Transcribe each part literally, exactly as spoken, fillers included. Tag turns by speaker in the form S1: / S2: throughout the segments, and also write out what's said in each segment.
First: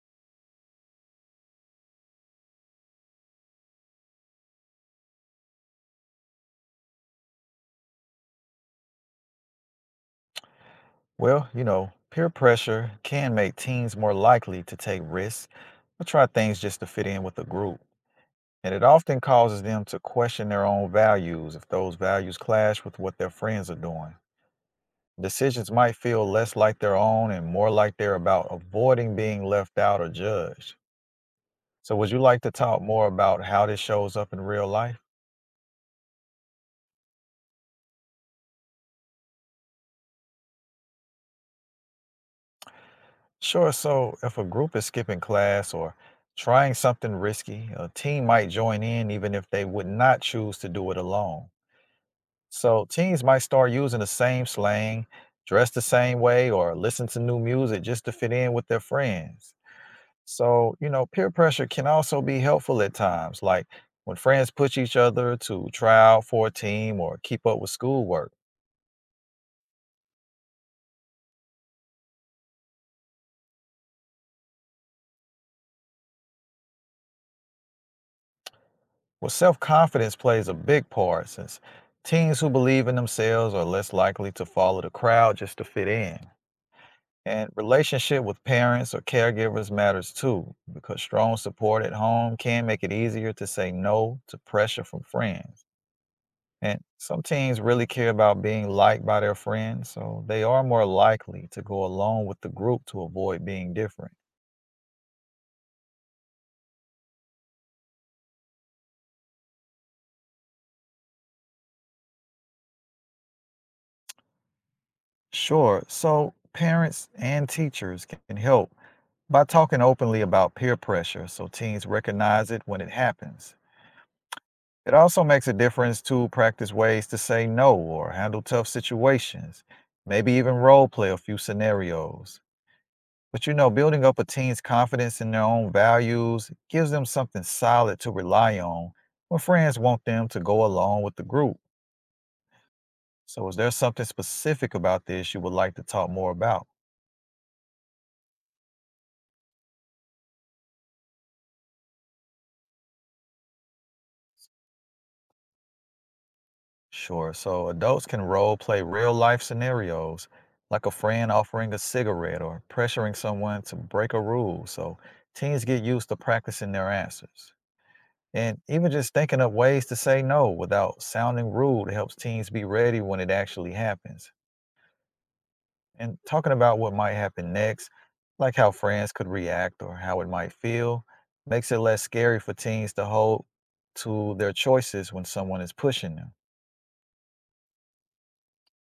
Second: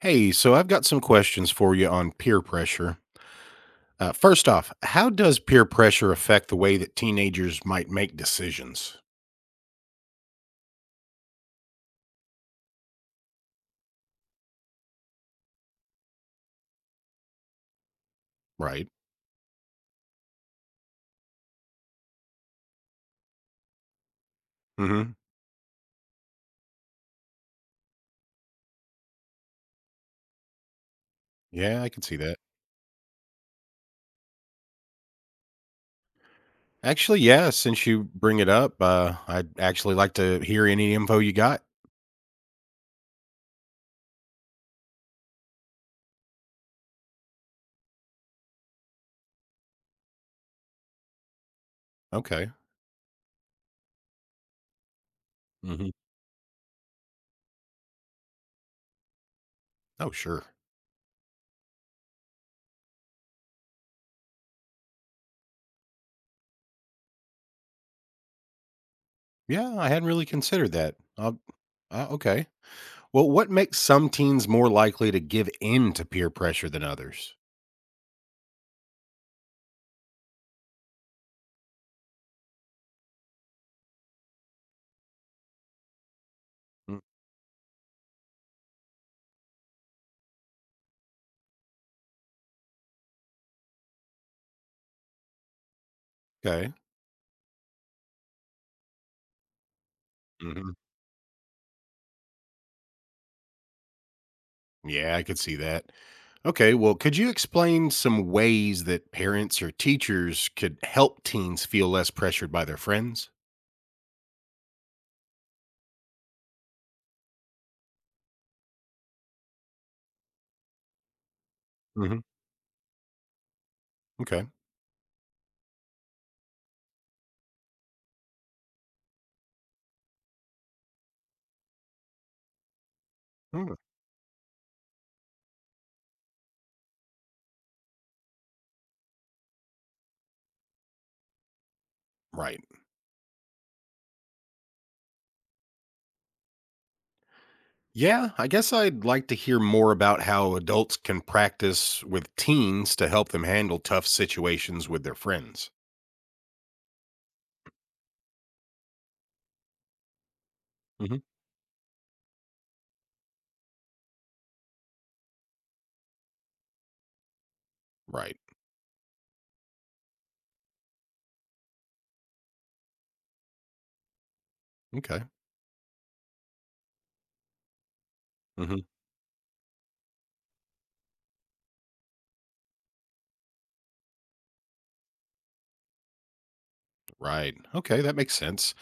S1: Hey, so I've got some questions for you on peer pressure. Uh, first off, how does peer pressure affect the way that teenagers might make decisions?
S2: Well, you know, peer pressure can make teens more likely to take risks or try things just to fit in with the group. And it
S1: Right.
S2: often causes them to question their own values if those values clash with what their friends are doing.
S1: Hmm.
S2: Decisions might feel less like their own and more like they're about avoiding being left out or judged.
S1: Yeah, I
S2: So,
S1: can
S2: would
S1: see
S2: you
S1: that.
S2: like to talk more about how this shows up in real life?
S1: Actually, yeah, since you bring it up, uh, I'd actually like to hear any info you got.
S2: Sure. So if a group is skipping class or trying something risky, a team might join in even if they would not choose to do it alone.
S1: Okay.
S2: So teens might start using the same slang, dress the
S1: Hmm.
S2: same way, or listen to new music just to fit in with their friends.
S1: Oh, sure.
S2: So, you know, peer pressure can also be helpful at times, like when friends push each other to try out for a team or keep up with schoolwork.
S1: Yeah, I hadn't really considered that. Uh, uh, okay. Well, what makes some teens more likely to give in to peer pressure than others?
S2: Well, self confidence plays a big part since teens who believe in themselves are less likely to follow the crowd just to fit in.
S1: Mm.
S2: And relationship with parents or caregivers matters too, because strong support at home can make it easier to say no to pressure from friends.
S1: Okay.
S2: And some teens really care about being liked by their friends, so they are
S1: Hmm.
S2: more likely to go along with the group to avoid being different.
S1: Yeah, I could see that. Okay, well, could you explain some ways that parents or teachers could help teens feel less pressured by their friends?
S2: Sure. So parents and teachers can can help by talking openly about peer pressure so teens
S1: Hmm.
S2: recognize it when it happens.
S1: Okay.
S2: It also makes a difference to practice ways to say no or handle tough situations, maybe even role play a few scenarios. But you know,
S1: Mm.
S2: building up a teen's confidence in their own values gives them something solid to rely on when friends want them to go along with the group.
S1: Right.
S2: So, is there something specific about this you would like to talk more about?
S1: Yeah, I guess I'd like to hear more about how adults can practice with teens to help them handle tough situations with their friends.
S2: Sure. So adults can role play real life scenarios, like a
S1: Hmm.
S2: friend offering a cigarette or pressuring someone to break a rule. So teens get used to practicing their answers.
S1: Right.
S2: And even just thinking up ways to say no without sounding rude helps teens be ready when it actually happens.
S1: Okay.
S2: And talking about what might happen next, like how
S1: Hmm.
S2: friends could react or how it might feel, makes it less scary for teens to hold to their choices when someone is pushing them.
S1: Right. Okay, that makes sense.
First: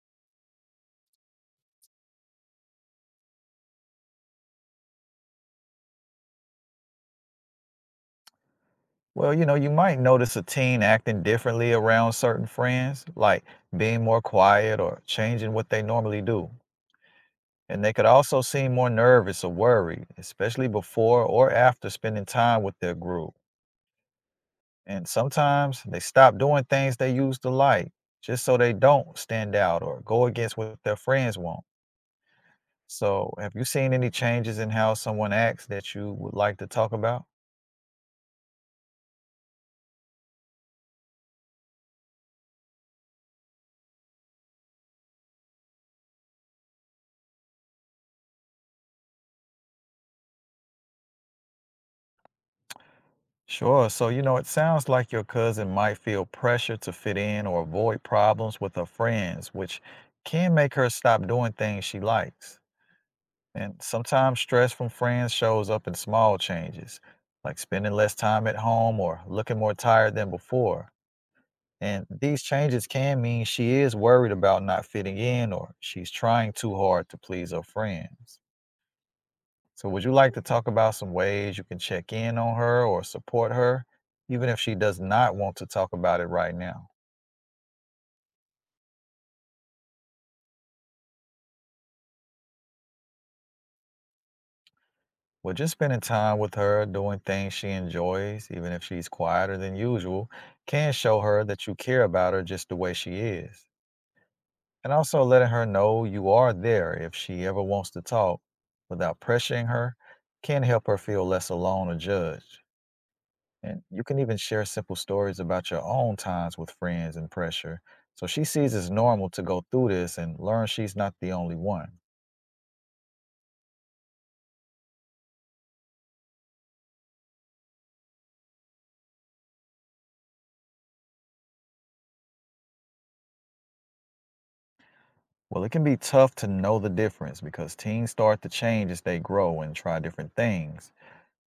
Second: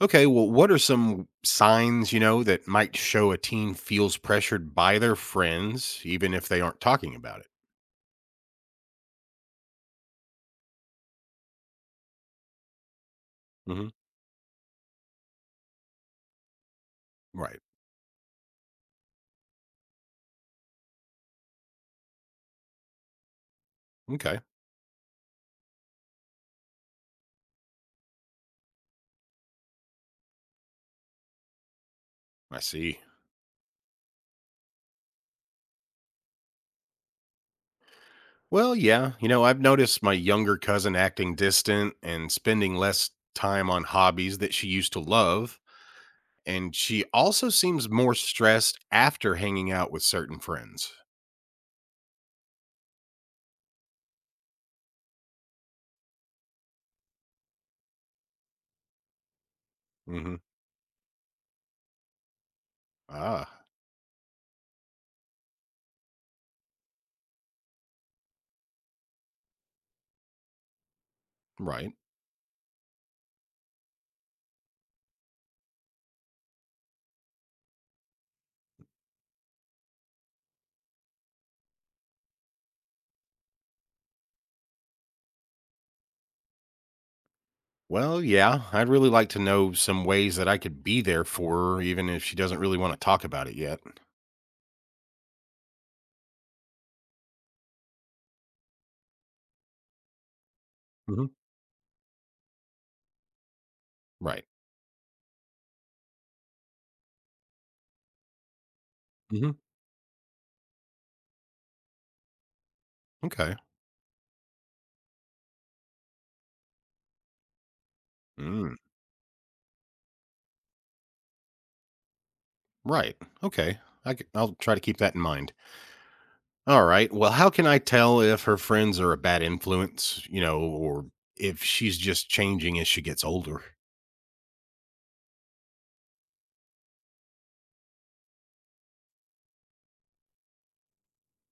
S1: Okay, well, what are some signs, you know, that might show a teen feels pressured by their friends, even if they aren't talking about it?
S2: Well, you know, you might notice a teen acting differently around certain friends, like
S1: Hmm.
S2: being more quiet or changing what they normally do.
S1: Right.
S2: And they could also seem more nervous or worried, especially before or after spending time with their group.
S1: Okay,
S2: And sometimes they stop doing things they used to like just so they don't stand out or go against what their friends want.
S1: I see.
S2: So, have you seen any changes in how someone acts that you would like to talk about?
S1: Well, yeah, you know, I've noticed my younger cousin acting distant and spending less time on hobbies that she used to love. And she also seems more stressed after hanging out with certain friends.
S2: Sure. So, you know, it sounds like your cousin might feel pressure to fit in or avoid problems with her friends, which
S1: Hmm.
S2: can make her stop doing things she likes.
S1: Ah,
S2: And sometimes stress from friends shows up in small changes, like spending less time at home or looking more tired than before.
S1: right.
S2: And these changes can mean she is worried about not fitting in or she's trying too hard to please her friends. So, would you like to talk about some ways you can check in on her or support her, even if she does not want to talk about it right now?
S1: Well, yeah, I'd really like to know some ways that I could be there for her, even if she doesn't really want to talk about it yet.
S2: Well, just spending time with her, doing things she enjoys, even if she's quieter than usual, can show
S1: Hmm.
S2: her that you care about her just the way she is.
S1: Right.
S2: And also letting her know you are there if she ever wants to talk without
S1: Hmm.
S2: pressuring her can help her feel less alone or judged.
S1: Okay.
S2: And you can even share simple stories about your own times with friends and pressure. So she sees
S1: Mm,
S2: it's normal to go through this and learn she's not the only one.
S1: right. Okay. I c- I'll try to keep that in mind. All right. Well, how can I tell if her friends are a bad influence, you know, or if she's just changing as she gets older?
S2: Well, it can be tough to know the difference because teens start to change as they grow and try different things.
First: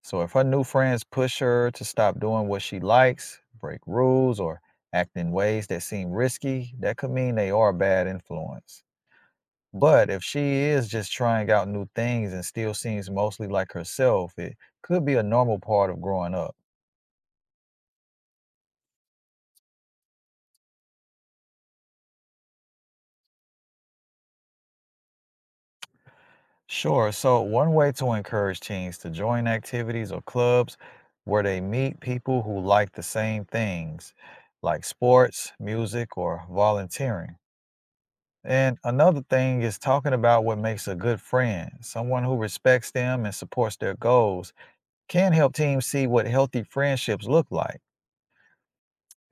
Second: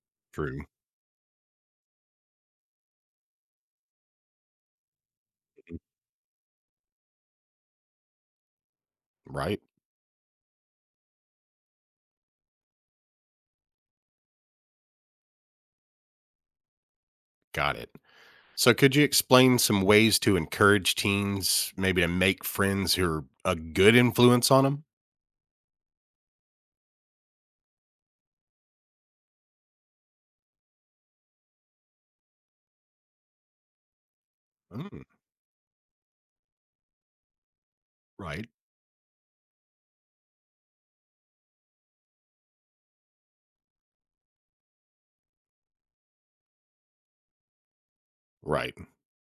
S2: So if her new
S1: True.
S2: friends push her to stop doing what she likes, break rules, or act in ways
S1: Mhm.
S2: that seem risky, that could mean they are a bad influence.
S1: Right.
S2: But if she is just trying out new things and still seems mostly like herself, it could be a normal part of growing up.
S1: Got it. So, could you explain some ways to encourage teens, maybe to make friends who are a good influence on them?
S2: Sure, so one way to encourage teens to join activities or clubs where they meet people who like the same things, like
S1: Mm,
S2: sports, music, or volunteering.
S1: right.
S2: And another thing is talking about what makes a good friend. Someone who respects them and supports their goals can help teens see what healthy friendships look like.
S1: Right.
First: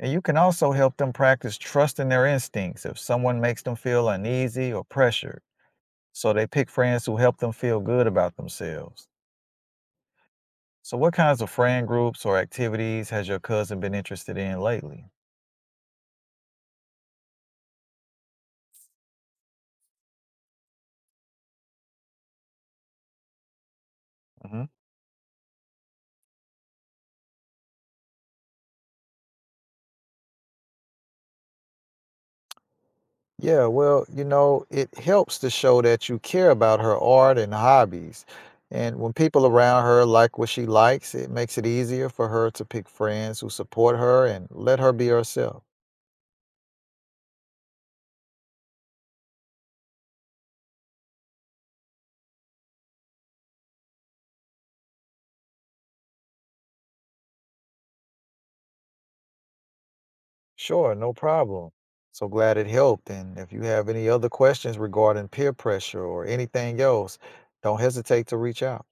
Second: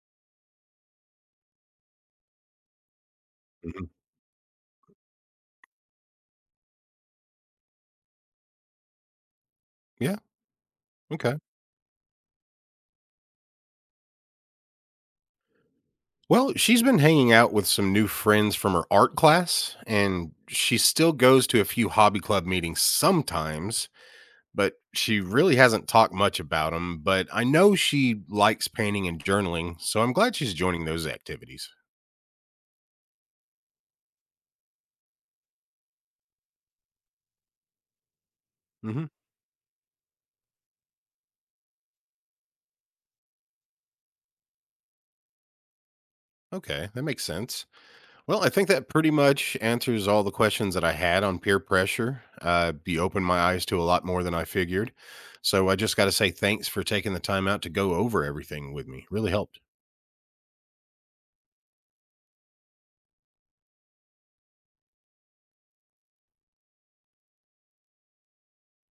S2: And you can also help them practice trusting their instincts if someone makes them
S1: Mhm.
S2: feel uneasy or pressured. So they pick friends who help them feel good about themselves.
S1: Yeah.
S2: So, what
S1: Okay.
S2: kinds of friend groups or activities has your cousin been interested in lately?
S1: Well, she's been hanging out with some new friends from her art class, and she still goes to a few hobby club meetings sometimes
S2: Hmm.
S1: but she really hasn't talked much about them. But I know she likes painting and journaling, so I'm glad she's joining those activities.
S2: Yeah, well, you know, it helps to show that you care about her art and hobbies. And
S1: Hmm.
S2: when people around her like what she likes, it makes it easier for her to pick friends who support her and let her be herself.
S1: Okay, that makes sense. Well, I think that pretty much answers all the questions that I had on peer pressure. Uh, you opened my eyes to a lot more than I figured. So I just got to say thanks for taking the time out to go over everything with me. Really helped.
S2: Sure, no problem. So glad it helped. And if you have any other questions regarding peer pressure or anything else, don't hesitate to reach out.